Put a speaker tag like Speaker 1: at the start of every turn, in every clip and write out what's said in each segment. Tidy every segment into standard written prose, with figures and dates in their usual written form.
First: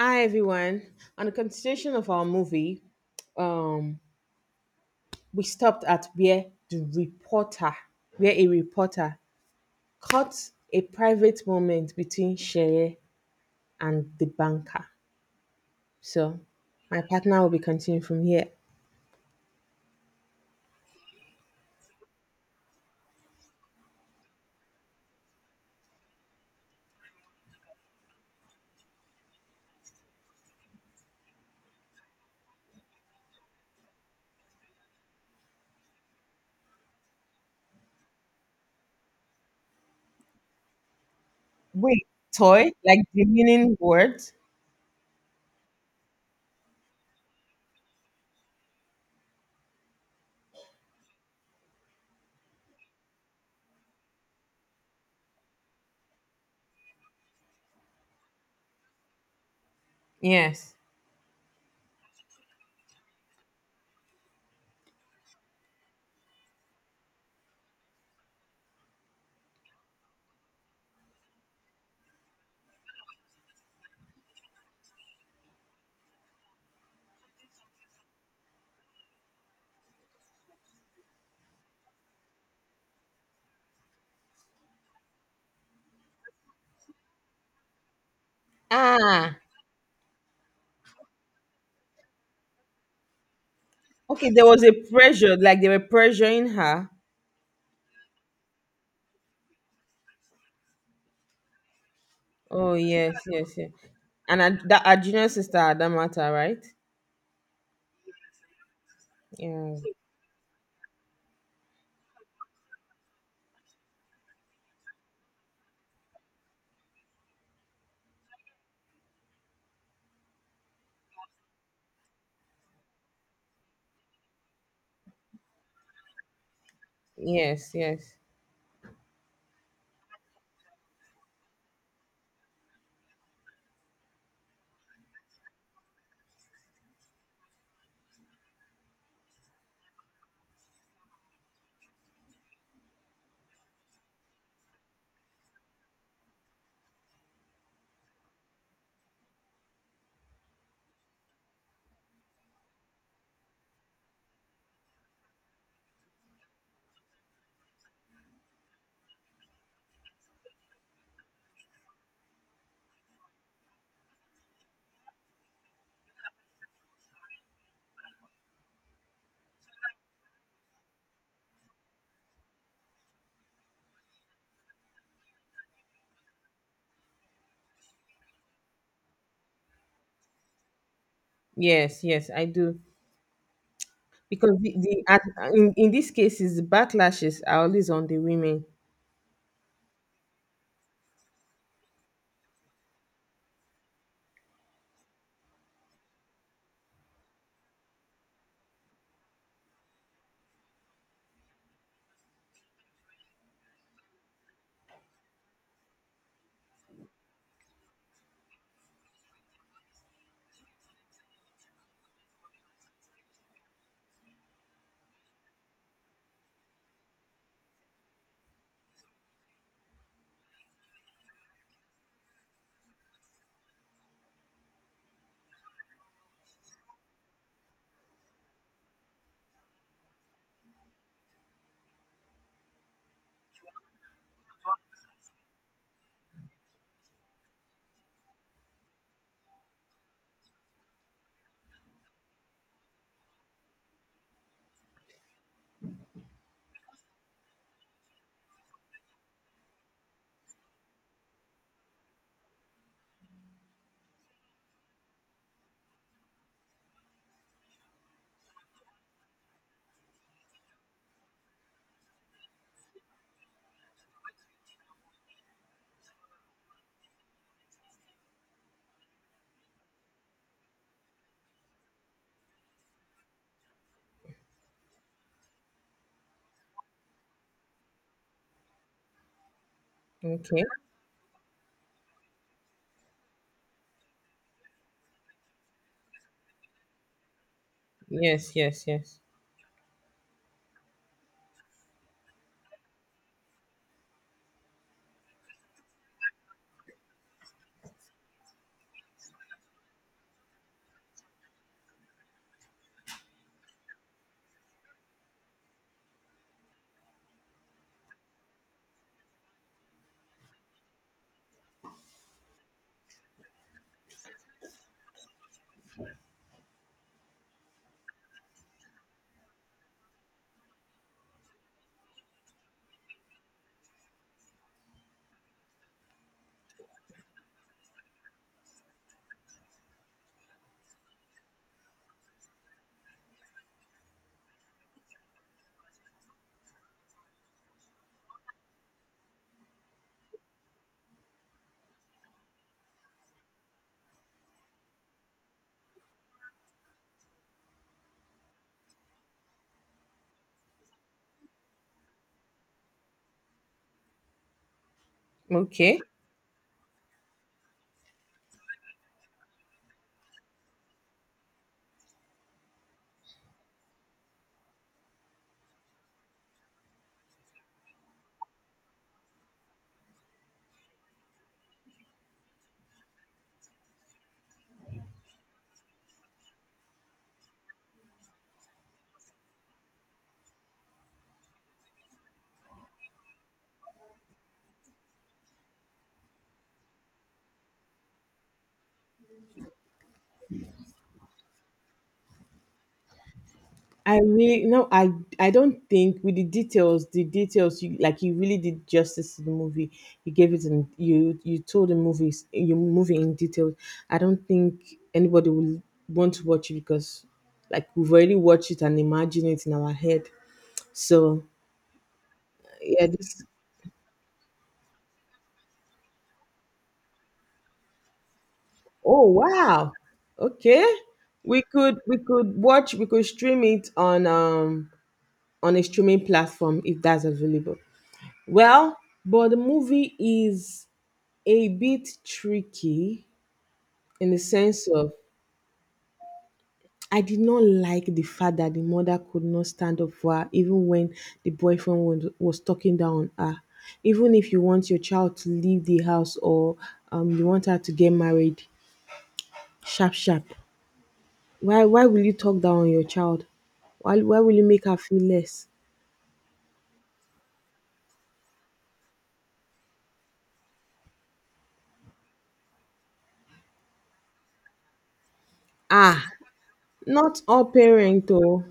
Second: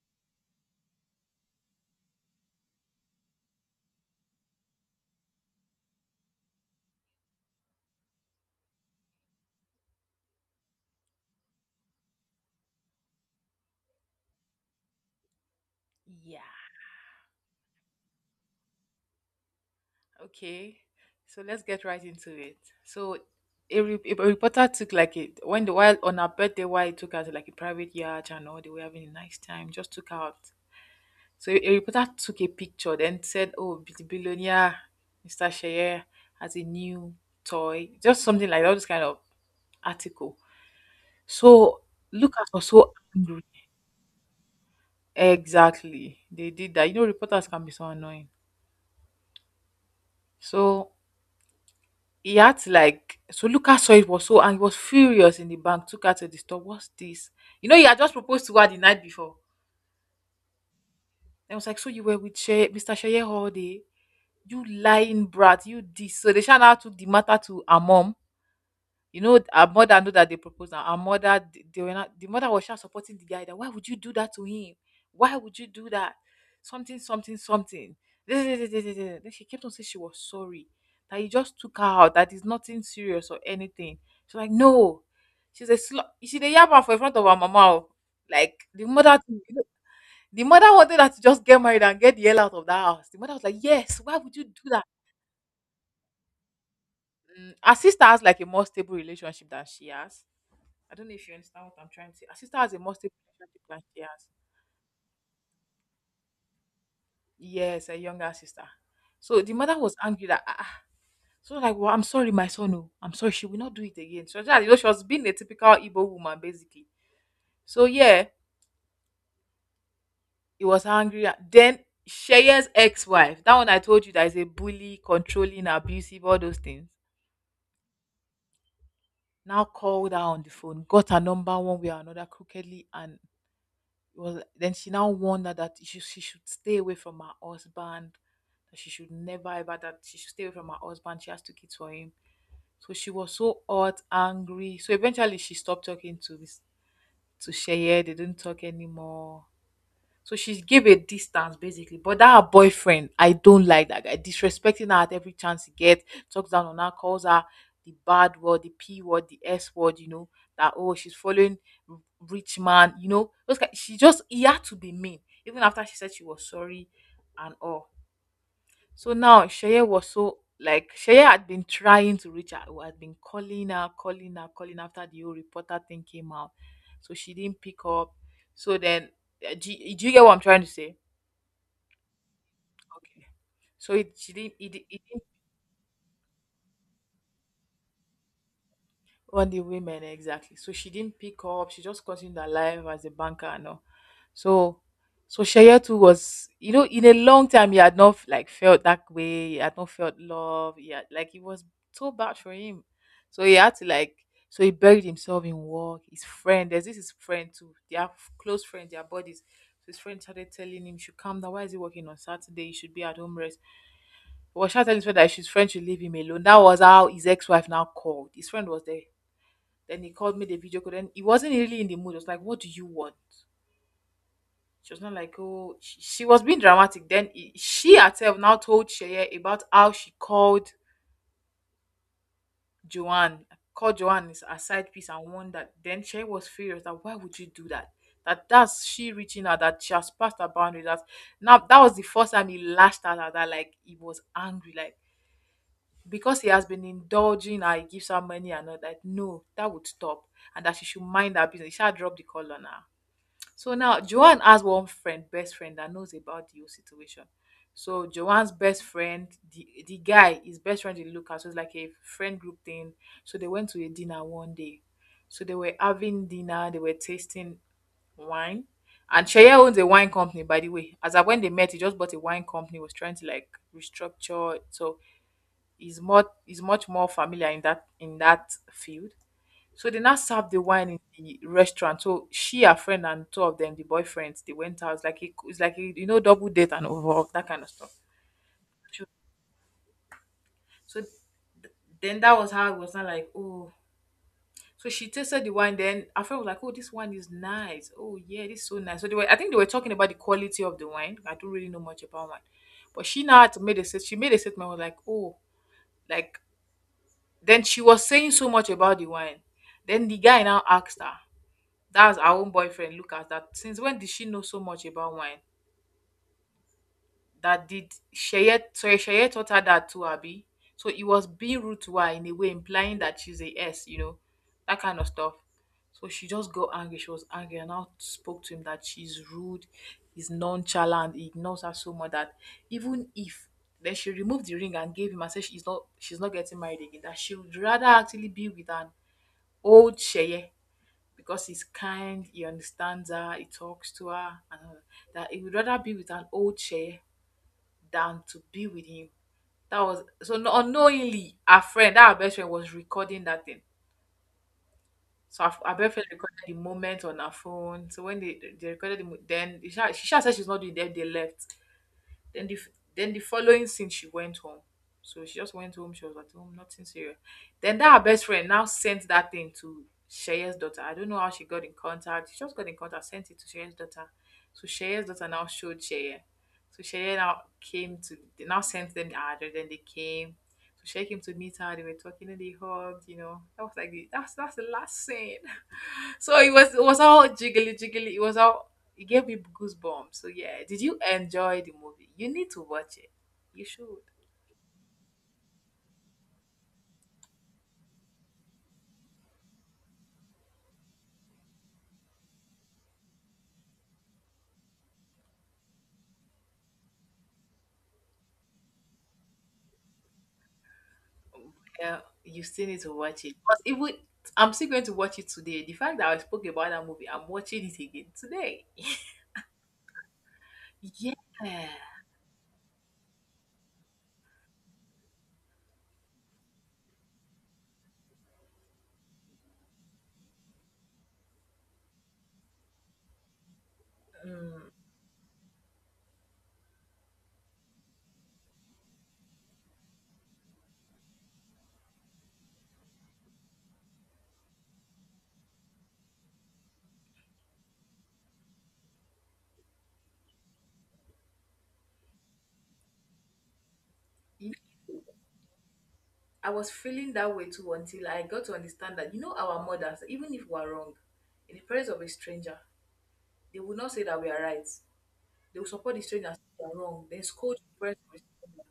Speaker 1: Hi everyone. On the continuation of our movie, um, we stopped at where a reporter caught a private moment between Shere and the banker. So
Speaker 2: Yeah.
Speaker 1: my partner will be continuing from here.
Speaker 2: Okay. So let's get right into it. So a reporter took like it when the while on her birthday while it took her to like a private yacht and all they were having a nice time, just took her out. So a reporter took a picture then said, Oh, the billionaire, Mr. Shayer has a new toy. Just something like that, all this kind of article. So
Speaker 1: Wait,
Speaker 2: Lucas was
Speaker 1: toy?
Speaker 2: so
Speaker 1: Like the
Speaker 2: angry.
Speaker 1: meaning words?
Speaker 2: Exactly. They did that. You know, reporters can be so annoying. So he had to like, so Lucas saw it was so and he was furious in the bank, took her to the store. What's this? You know, he had just proposed to her the night before.
Speaker 1: Yes.
Speaker 2: And I was like, so you were with Mr. Sheye all day? You lying brat, you this. So they shout out to the matter to her mom. You know, our mother knew that they proposed. And her mother, they were not. The mother was just supporting the guy. That why would you do that to him? Why would you do that? Something, something, something. This, this, this, this, this. Then she kept on saying she was sorry that he just took her out. That is nothing serious or anything. She's like, no, she's a slut. She's a yabba for in front of her mama. Oh. Like
Speaker 1: Ah.
Speaker 2: the mother wanted her to just get married and get the hell out of that house. The mother was like, yes, why
Speaker 1: Okay,
Speaker 2: would
Speaker 1: there
Speaker 2: you
Speaker 1: was
Speaker 2: do
Speaker 1: a
Speaker 2: that?
Speaker 1: pressure, like they were pressuring her.
Speaker 2: Mm, her sister has like a more stable relationship than she has. I don't know if you understand what I'm trying to say. Her sister has
Speaker 1: Oh,
Speaker 2: a more stable
Speaker 1: yes, yes,
Speaker 2: relationship
Speaker 1: yes.
Speaker 2: than she has.
Speaker 1: And that our junior sister Adamata, right?
Speaker 2: Yes, a younger sister. So the
Speaker 1: Yeah.
Speaker 2: mother was angry that ah, ah, so like, well, I'm sorry, my son. Oh, I'm sorry, she will not do it again. So that you know, she was being a typical Igbo woman, basically. So yeah, he was angry. Then Sheya's ex-wife, that one I told you that is a bully, controlling, abusive, all those things.
Speaker 1: Yes, yes,
Speaker 2: Now called her on the phone, got her number one way or another crookedly, and it was then she now warned that she should stay away from her husband, that she should never ever, that she should stay away from her husband, she has two kids for him. So she was so hot angry, so eventually she stopped talking to this, to Sheye. They didn't talk anymore, so she's gave a distance basically. But that her boyfriend, I don't like that guy. Disrespecting her at every chance he gets, talks down on her, calls her the bad word, the P word, the S word, you know, that oh she's following r- rich man, you know. Those kind, she just he had to be mean, even after she said she was sorry and all. So now Sheye was so, like Sheye had been trying to reach her, had been calling her, calling her, calling after the whole reporter thing came out. So she didn't pick up. So then, do you get what I'm trying to say?
Speaker 1: yes, yes, I do.
Speaker 2: Okay. So it she didn't
Speaker 1: Because
Speaker 2: it,
Speaker 1: the,
Speaker 2: it
Speaker 1: the at,
Speaker 2: didn't
Speaker 1: in, in these cases, the backlashes are always on the women.
Speaker 2: on the women exactly. So she didn't pick up. She just continued her life as a banker and all. So, so Sheye was, you know, in a long time he had not like felt that way. He had not felt love. He had, like it was so bad for him. So he had to like, so he buried himself in work. His friend, there's this his friend too. They are close friends. They are buddies. So his friend started telling him, "You should calm down. Why is he working on Saturday? He should be at home rest." He was trying to tell his friend that his friend should leave him alone. That was how his ex-wife now called. His friend was there. Then he called me the video call. Then he wasn't really in the mood. It was like, "What do you want?" She was not like, oh, she was being dramatic. Then she herself now told Sheye about how she Joanne, called Joanne is a side piece and won that. Then Sheye was furious that why would you do that? That that's she reaching out, that she has passed her boundary. That now that was the first time he lashed out at her, like he was angry, like because he has been indulging her, he gives her money and all that. No, that would stop. And that she should mind her business. She had drop the call on her. So now Joanne has one friend, best friend that knows about the whole situation. So Joanne's best friend, the guy, his best friend is Lucas. So it's like a friend group thing. So they went to a dinner one day. So they were having dinner, they were tasting wine. And Shea owns a wine company, by the way. As of when they met, he just bought a wine company, was trying to like restructure. So he's much more familiar in that field. So they now served the
Speaker 1: Okay.
Speaker 2: wine in the restaurant. So she, her friend, and two of them, the boyfriends, they went out. It's like a, you know, double date and over that kind of stuff.
Speaker 1: Yes, yes,
Speaker 2: Sure.
Speaker 1: yes.
Speaker 2: So then that was how it was not like oh. So she tasted the wine. Then her friend was like, "Oh, this wine is nice. Oh yeah, this is so nice." So they were, I think they were talking about the quality of the wine. I don't really know much about wine, but she now had to made a she made a statement was like, "Oh, like." Then she was saying so much about the wine. Then the guy now asked her, that's our own boyfriend, Lucas, that since when did she know so much about wine? That did Sheye, sorry, Sheye taught her that too, Abby. So it was being rude to her in a way, implying that she's a S, you know, that kind of stuff. So she just got angry. She was angry and now spoke to him that she's rude, is nonchalant, he ignores her so much that even if then she removed the ring and gave him and said she's not getting married again, that she would rather actually be with an old Sheye, because he's kind, he understands her, he talks to her, and all that, that he would rather be with an old chair than to be with you. That was so unknowingly, our friend, our best friend, was recording that thing. So our best
Speaker 1: Okay.
Speaker 2: friend recorded the moment on her phone. So when they recorded the, then she sha said she's not doing that. They left. Then the following scene she went home. So she just went home, she was at home, nothing serious. Then that her best friend now sent that thing to Sheye's daughter. I don't know how she got in contact. She just got in contact, sent it to Sheye's daughter. So Sheye's daughter now showed Sheye. So Sheye now came to they now sent them the address, then they came. So Sheye came to meet her, they were talking and they hugged, you know. That was like the, that's the last scene. So it was all jiggly jiggly. It was all it gave me goosebumps. So yeah, did you enjoy the movie? You need to watch it. You should.
Speaker 1: I really no, I don't think with the details you really did justice to the movie. You gave it and you told the movies your movie in detail. I don't think anybody will want to watch it because, like, we've already watched it and imagined it in our head. So,
Speaker 2: Yeah, you still need to
Speaker 1: yeah,
Speaker 2: watch it.
Speaker 1: this
Speaker 2: But even I'm still going to watch it today. The fact that I spoke about that movie, I'm watching it again today.
Speaker 1: oh, wow. Okay.
Speaker 2: Yeah.
Speaker 1: We could stream it on a streaming platform if that's available. Well, but the movie is a bit tricky in the
Speaker 2: Mm.
Speaker 1: sense of I did not like the fact that the mother could not stand up for her even when the boyfriend was talking down on her. Even if you want your child to leave the house, or you want her to get married, sharp sharp. Why will you talk down on your child? Why will
Speaker 2: You-
Speaker 1: you make her feel less?
Speaker 2: I was feeling that way too until I got to understand that you know our mothers, even if we are wrong, in the presence of a stranger, they will not say that we are right. They will support the stranger
Speaker 1: Ah,
Speaker 2: and say we are wrong, then
Speaker 1: not
Speaker 2: scold
Speaker 1: all
Speaker 2: the person.
Speaker 1: parent oh.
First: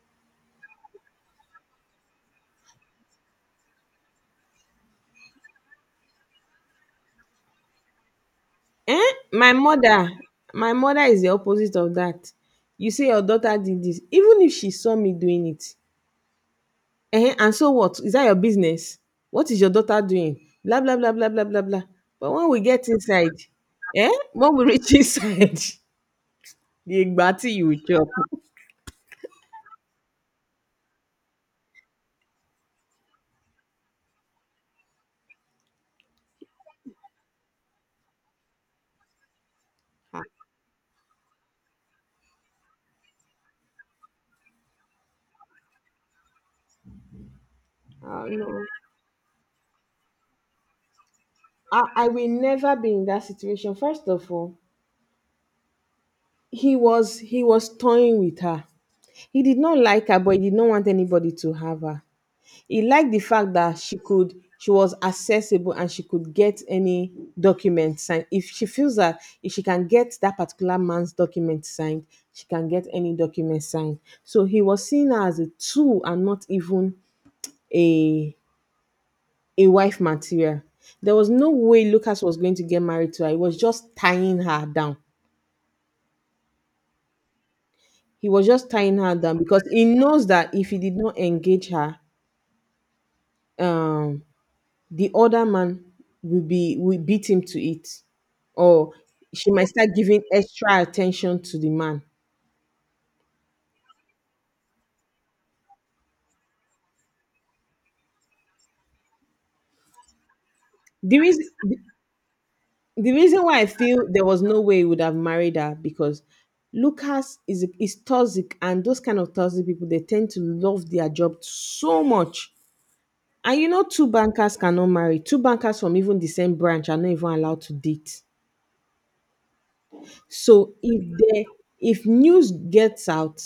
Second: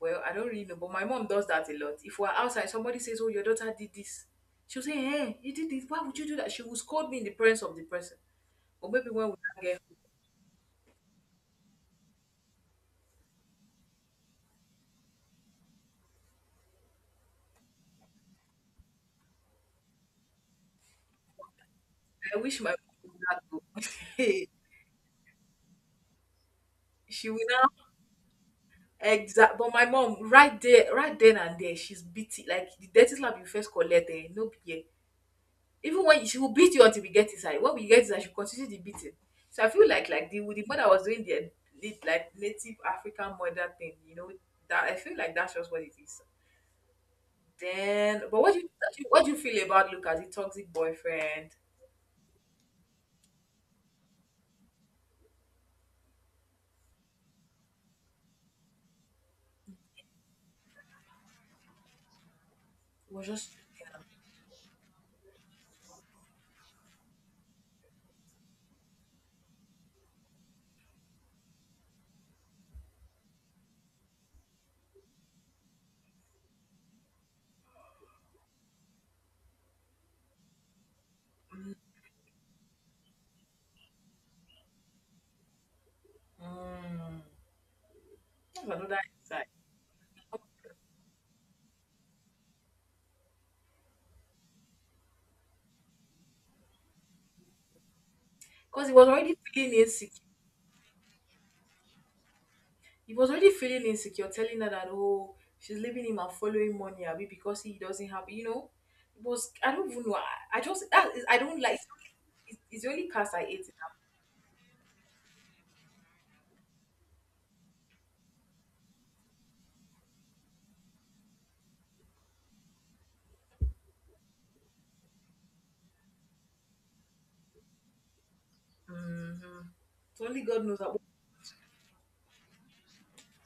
Speaker 2: Well, I don't really know, but my mom does that a lot. If we're outside, somebody says, "Oh, your daughter did this," she'll say, "Hey, you did this. Why would you do that?" She will scold me in the presence of the person. Or maybe
Speaker 1: Eh?
Speaker 2: when we get,
Speaker 1: My mother is the opposite of that. You say your daughter did this, even if she saw me doing it. Eh? And so what? Is that your business? What is your daughter doing? Blah blah blah blah blah blah blah. But
Speaker 2: I
Speaker 1: when we
Speaker 2: wish my mom
Speaker 1: get
Speaker 2: would do
Speaker 1: inside,
Speaker 2: that
Speaker 1: eh?
Speaker 2: too.
Speaker 1: When we reach inside, the
Speaker 2: She will
Speaker 1: igbati you
Speaker 2: now
Speaker 1: will chop.
Speaker 2: exact. But my mom, right there, right then and there, she's beating like the dirty slap you first collect. Eh, no be here. Even when she will beat you until we get inside. When we get inside, she will continue the beating. So I feel
Speaker 1: Ah,
Speaker 2: like the mother was doing the, like native African mother thing. You know that I feel like that's just what it is. Then, but
Speaker 1: no.
Speaker 2: what do you feel about Lucas, the toxic boyfriend?
Speaker 1: I will never be in that situation. First of all, he was toying with her. He did not like her, but he did not want anybody to have her. He liked
Speaker 2: It
Speaker 1: the
Speaker 2: was just
Speaker 1: fact that she was accessible and she could get any document signed. If she feels that if she can get that particular man's document signed, she can get any document signed. So he was seeing her as a tool, and not even a a wife material. There was no way Lucas was going to get married to her. He was just tying her down.
Speaker 2: mm,
Speaker 1: He was
Speaker 2: that's
Speaker 1: just tying
Speaker 2: another
Speaker 1: her down
Speaker 2: insight
Speaker 1: because he knows that if he did not engage her, um, the other man will beat him to it,
Speaker 2: because
Speaker 1: or
Speaker 2: he was already
Speaker 1: she might
Speaker 2: feeling
Speaker 1: start giving
Speaker 2: insecure.
Speaker 1: extra attention to the man.
Speaker 2: He was already feeling insecure, telling her that oh, she's leaving him and following money, Abi, because he doesn't have. It was — I don't even know. I just that
Speaker 1: The
Speaker 2: is, I
Speaker 1: reason
Speaker 2: don't
Speaker 1: the,
Speaker 2: like. It's the only
Speaker 1: the
Speaker 2: cast
Speaker 1: reason
Speaker 2: I
Speaker 1: why I
Speaker 2: hate.
Speaker 1: feel there was no way he would have married her, because Lucas is toxic, and those kind of toxic people, they tend to love their job so much. And, two bankers cannot marry. Two bankers from even the same branch are not even allowed to date.
Speaker 2: Mm-hmm. It's only God
Speaker 1: So
Speaker 2: knows that
Speaker 1: if news gets out,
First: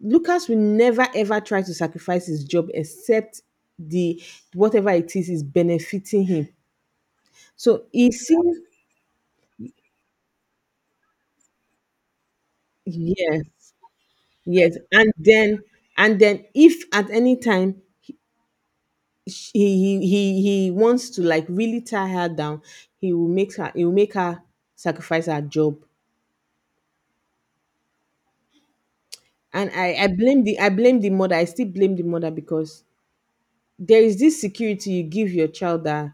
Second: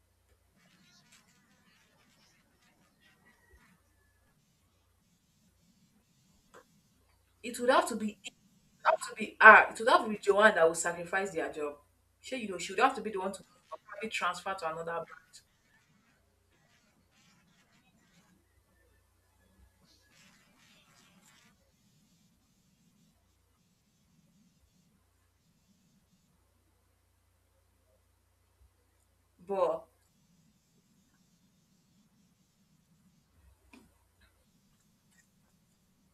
Speaker 1: Lucas will never ever try to sacrifice his job except the whatever it is benefiting him.
Speaker 2: it would
Speaker 1: So
Speaker 2: have to
Speaker 1: he
Speaker 2: be —
Speaker 1: seems
Speaker 2: have to be — it would have to be Joanne that will sacrifice their job. She, you know, she would have to be the one to
Speaker 1: yes,
Speaker 2: probably transfer to
Speaker 1: yes,
Speaker 2: another
Speaker 1: and
Speaker 2: branch.
Speaker 1: then if at any time, he wants to, like, really tie her down, he will make her sacrifice her job. And
Speaker 2: But
Speaker 1: I blame the mother. I still blame the mother, because there is this security you give your child that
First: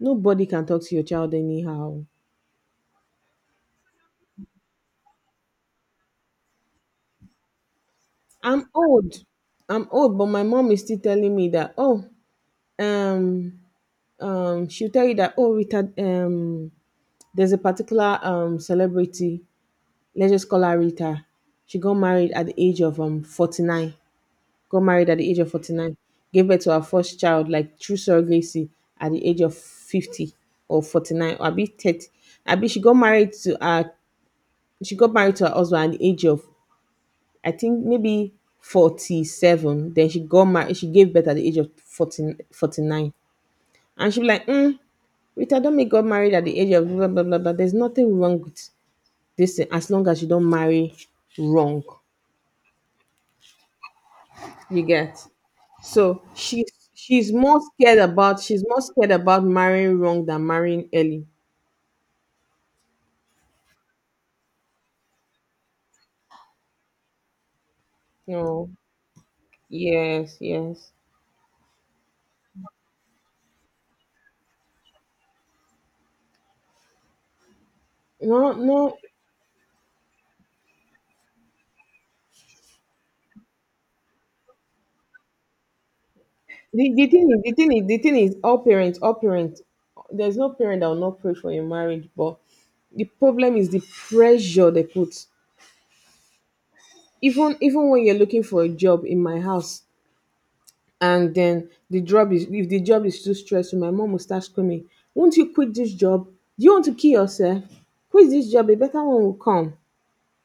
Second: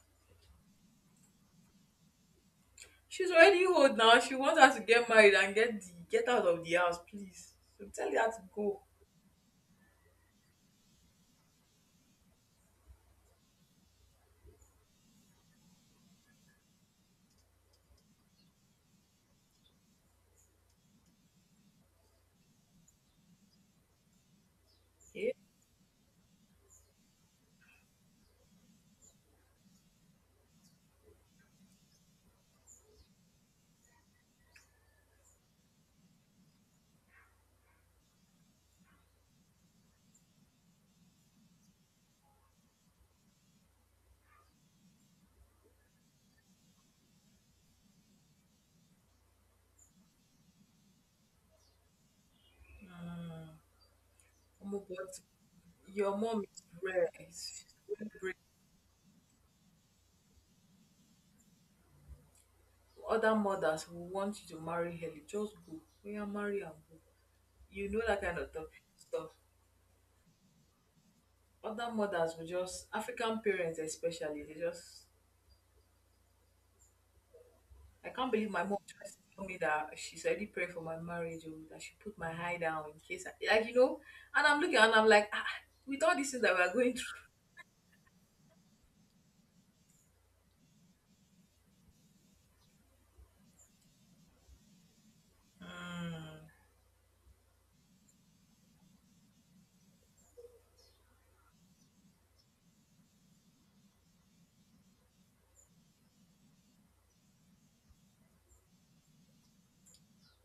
Speaker 1: nobody can talk to your child anyhow.
Speaker 2: she's already old now. She wants her to get married and get the — get out of the house, please. So tell her to
Speaker 1: I'm
Speaker 2: go.
Speaker 1: old. I'm old, but my mom is still telling me that, oh, um, she'll tell you that, oh, Rita, there's a particular celebrity, let's just call her Rita. She got married at the age of 49. Got married at the
Speaker 2: Okay?
Speaker 1: age of 49. Gave birth to her first child, like through surrogacy, at the age of 50 or 49, or I be 30. I be she got married to her husband at the age of, I think, maybe 47. Then she got married. She gave birth at the age of 14, 49. And she be like, Rita Domi got married at the age of blah, blah, blah, blah. There's nothing wrong with this thing as long as you don't marry wrong. You
Speaker 2: Omo,
Speaker 1: get?
Speaker 2: but your
Speaker 1: So
Speaker 2: mom is
Speaker 1: she's
Speaker 2: rare.
Speaker 1: she's more
Speaker 2: It's —
Speaker 1: scared
Speaker 2: very brave.
Speaker 1: about she's more scared about marrying wrong than marrying early.
Speaker 2: Other mothers who want you to marry early. Just go. We are marry and go. You know that kind of stuff.
Speaker 1: No.
Speaker 2: stuff.
Speaker 1: Yes, yes.
Speaker 2: Other mothers will just — African parents especially, they just — I can't
Speaker 1: No,
Speaker 2: believe my mom
Speaker 1: no.
Speaker 2: tries to tell me that she's already praying for my marriage or that she put my eye down in case I, like, you know. And I'm looking and I'm like, ah, with all these things that we're
Speaker 1: The,
Speaker 2: going
Speaker 1: the
Speaker 2: through.
Speaker 1: thing is, all parents, there's no parent that will not pray for your marriage. But the problem is the pressure they put.
Speaker 2: Mm.
Speaker 1: Even when you're looking for a job in my house, and then, the job is if the job is too stressful, my mom will start screaming, "Won't you quit this job? Do you want to kill yourself? Quit this job. A better one will come."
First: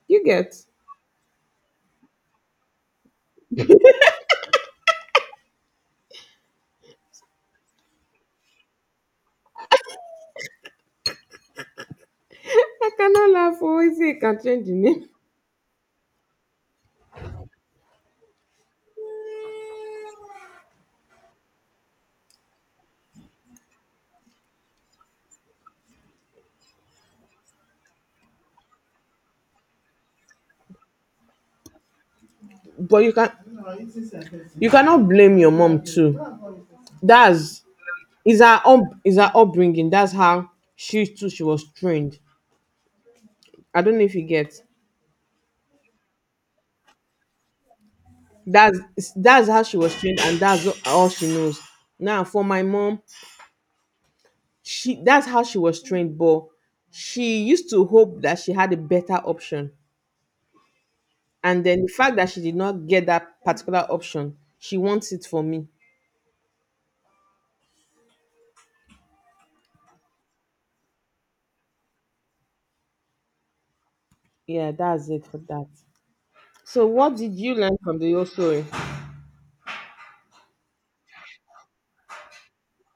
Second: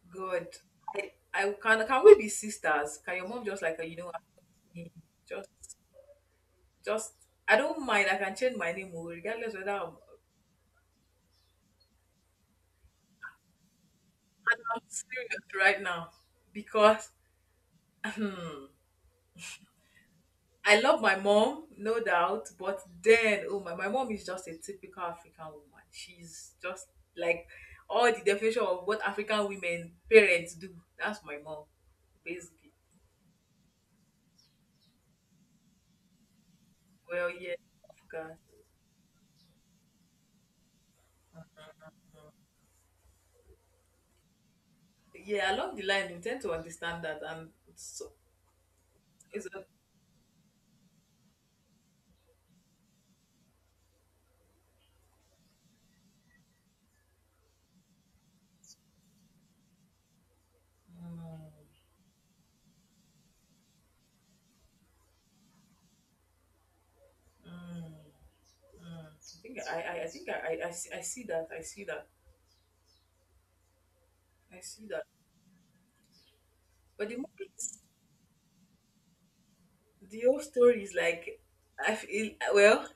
Speaker 1: You
Speaker 2: God,
Speaker 1: get?
Speaker 2: I can — can we be sisters? Can your mom just like you know, just just I don't mind, I can change my name oh, regardless whether I'm —
Speaker 1: I cannot laugh. Always say you can change the
Speaker 2: I'm
Speaker 1: name,
Speaker 2: serious right now, because I love my mom, no doubt, but then, oh my, my mom is just a typical African woman. She's just like all the definition of what African women parents do. That's my mom, basically.
Speaker 1: but you cannot blame your mom too.
Speaker 2: Well, yeah,
Speaker 1: That's
Speaker 2: Africa.
Speaker 1: Is her up, Is her upbringing. That's how she too she was trained. I don't know if you get.
Speaker 2: Yeah, along the line, you tend to understand that, and it's so —
Speaker 1: That's
Speaker 2: it's
Speaker 1: that's how
Speaker 2: a.
Speaker 1: she was trained, and that's all she knows. Now for my mom, she that's how she was trained, but she used to hope that she had a better option.
Speaker 2: Mm,
Speaker 1: And then the fact that she did not get that particular option, she wants it for me.
Speaker 2: mm, mm. I think I think I see that, I see that, I
Speaker 1: Yeah,
Speaker 2: see that.
Speaker 1: that's it for that. So
Speaker 2: But
Speaker 1: what
Speaker 2: the
Speaker 1: did
Speaker 2: movie —
Speaker 1: you learn from the whole story?
Speaker 2: the whole story is like, I feel well,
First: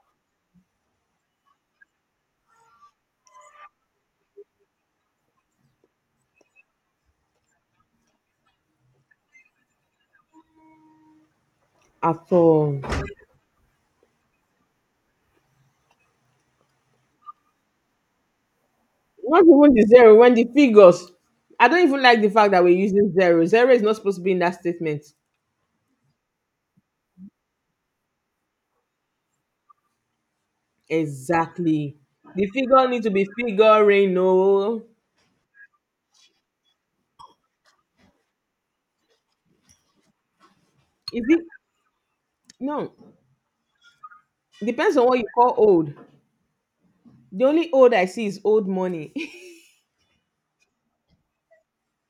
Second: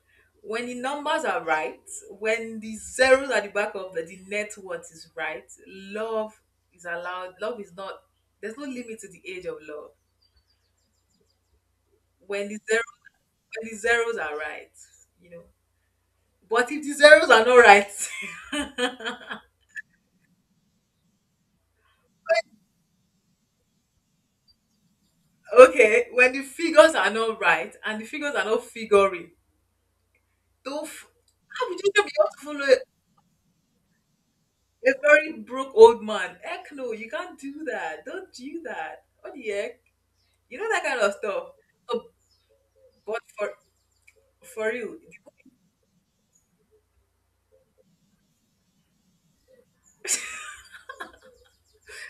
Speaker 2: when the numbers are right, when the zeros at the back of the net worth is right, love is allowed. Love is not — there's no limit to the age of love.
Speaker 1: At
Speaker 2: When the
Speaker 1: all.
Speaker 2: zero — when the zeros are right, you know. But if the zeros are not right —
Speaker 1: Not even the zero, when the figures. I don't even like the fact that we're using zero. Zero is not supposed to be in that statement.
Speaker 2: okay, when the figures are not right and the figures are not figuring, don't f- how would you
Speaker 1: Exactly.
Speaker 2: even be able to
Speaker 1: The
Speaker 2: follow
Speaker 1: figure need to be figuring. No.
Speaker 2: a very broke old man? Heck no, you can't do that. Don't do that. What the heck? You know that kind of
Speaker 1: Is it?
Speaker 2: stuff. Oh,
Speaker 1: No.
Speaker 2: but for
Speaker 1: Depends
Speaker 2: you,
Speaker 1: on what you call old. The only old I see is old money.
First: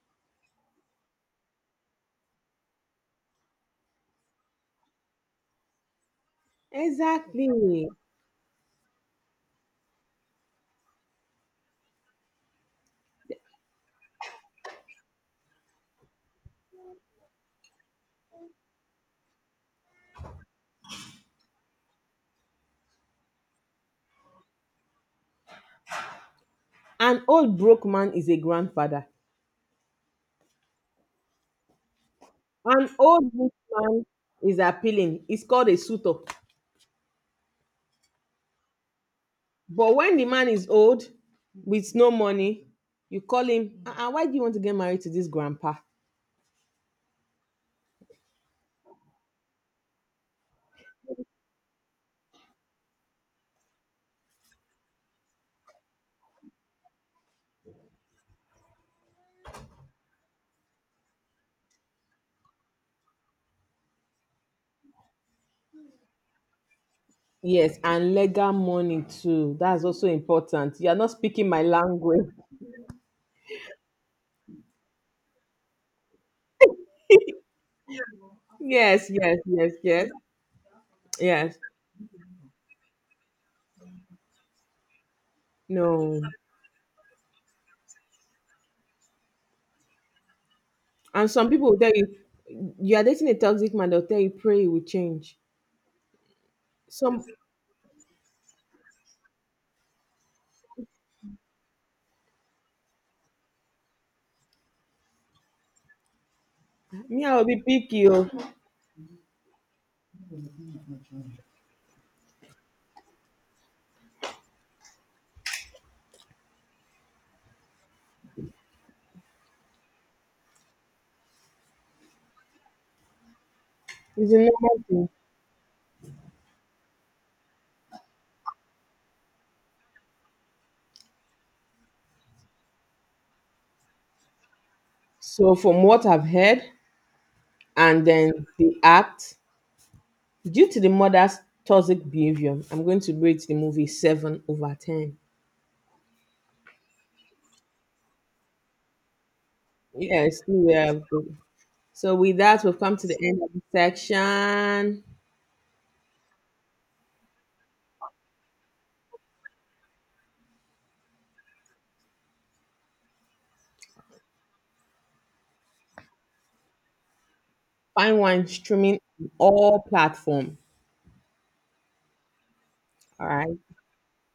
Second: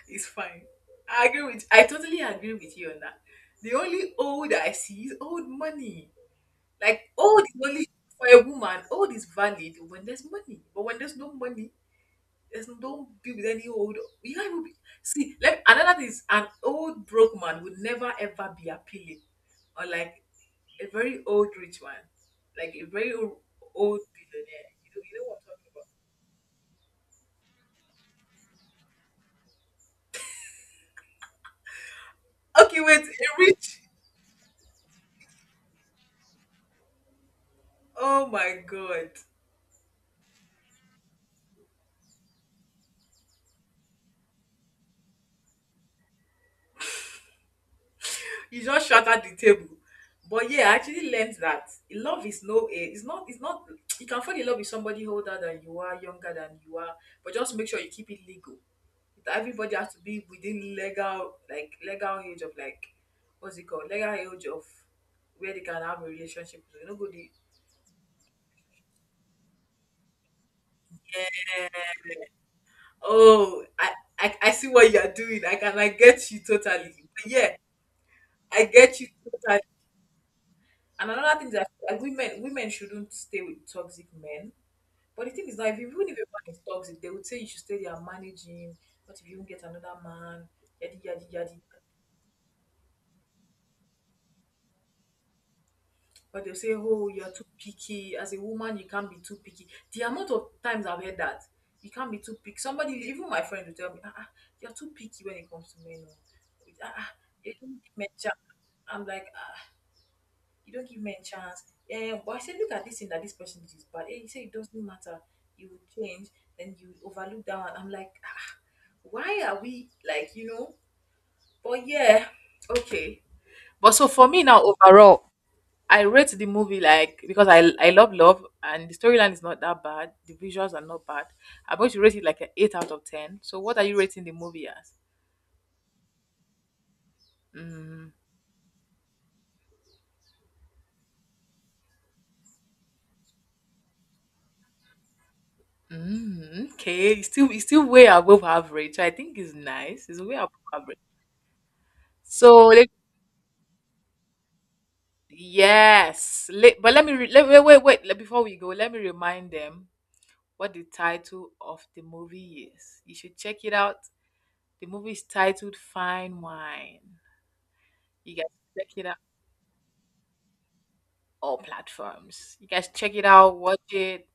Speaker 2: it's fine. I agree with. I totally agree with you on that. The only old I see is old money. Like, old is
Speaker 1: exactly.
Speaker 2: only for a woman. Old is valid when there's money, but when there's no money, there's no — don't be with any old. You can't even be — see. Let — another thing is, an old broke man would never ever be appealing, or like a very old rich man, like a old billionaire. You know what
Speaker 1: An old broke man is a grandfather.
Speaker 2: I'm talking
Speaker 1: An
Speaker 2: about. Okay, wait, a
Speaker 1: old rich
Speaker 2: rich —
Speaker 1: man is appealing. It's called a suitor.
Speaker 2: oh my god,
Speaker 1: But when the man is old with no money, you call him, why do you want to get married to this grandpa?
Speaker 2: you just shattered the table. But yeah, I actually learned that love is no age. It's not. It's not. You can fall in love with somebody older than you are, younger than you are, but just make sure you keep it legal. That everybody has to be within legal, like legal age of, like, what's it called? Legal age of where they can have a relationship. You know, go the —
Speaker 1: Yes, and legal money too. That's also important. You are not speaking my language.
Speaker 2: oh, I see what you are doing. I can — I get you totally. But yeah, I get
Speaker 1: Yes,
Speaker 2: you
Speaker 1: yes,
Speaker 2: totally.
Speaker 1: yes, yes,
Speaker 2: And another thing is
Speaker 1: yes.
Speaker 2: that, like, women shouldn't stay with toxic men. But the thing is that if you — even if
Speaker 1: No.
Speaker 2: a man is toxic, they would say you should stay there and manage him. What if you won't get another man? Yadi
Speaker 1: And
Speaker 2: yadi
Speaker 1: some
Speaker 2: yadi.
Speaker 1: people will tell you, you are dating a toxic man, they'll tell you, pray you will change.
Speaker 2: But they'll say, oh,
Speaker 1: Some,
Speaker 2: you're too picky. As a woman, you can't be too picky. The amount of times I've heard that, you can't be too picky. Somebody, even my friend will tell me, ah, ah, you're too picky when it comes to men. Oh. Ah, ah,
Speaker 1: me, I will
Speaker 2: they
Speaker 1: be
Speaker 2: don't give me
Speaker 1: picky. Oh.
Speaker 2: chance. I'm like, you don't give men chance. Yeah, but I said, look at this thing that this person did. But eh, you say it doesn't matter. You will change. Then you will overlook that one. I'm like, ah, why are we like, you know? But yeah, okay. But so for
Speaker 1: It's a
Speaker 2: me now,
Speaker 1: normal thing.
Speaker 2: overall, I rate the movie like, because I love love, and the storyline is not that bad. The visuals are not bad. I'm going to rate it like an 8 out of 10. So what are you rating the movie as?
Speaker 1: So, from what I've heard, and
Speaker 2: Mm,
Speaker 1: then, the act due to the mother's toxic behavior, I'm going to rate the movie 7 over 10.
Speaker 2: mm, okay, it's still way above average. So I think it's nice. It's
Speaker 1: Yeah,
Speaker 2: way
Speaker 1: it's
Speaker 2: above
Speaker 1: still where
Speaker 2: average.
Speaker 1: I've been. So, with that,
Speaker 2: So
Speaker 1: we've come to the end of the section.
Speaker 2: yes, let — but let me re- let, wait, wait, wait, before we go, let me remind them what the title of the movie is. You should check it out. The movie is titled Fine Wine.
Speaker 1: Find
Speaker 2: You
Speaker 1: one
Speaker 2: guys check
Speaker 1: streaming
Speaker 2: it out,
Speaker 1: on all platform.
Speaker 2: all platforms. You guys check it
Speaker 1: All right.
Speaker 2: out, watch it.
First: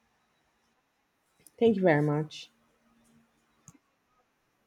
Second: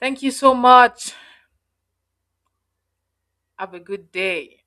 Speaker 2: Thank you so much.
Speaker 1: Thank you very much.
Speaker 2: Have a good day.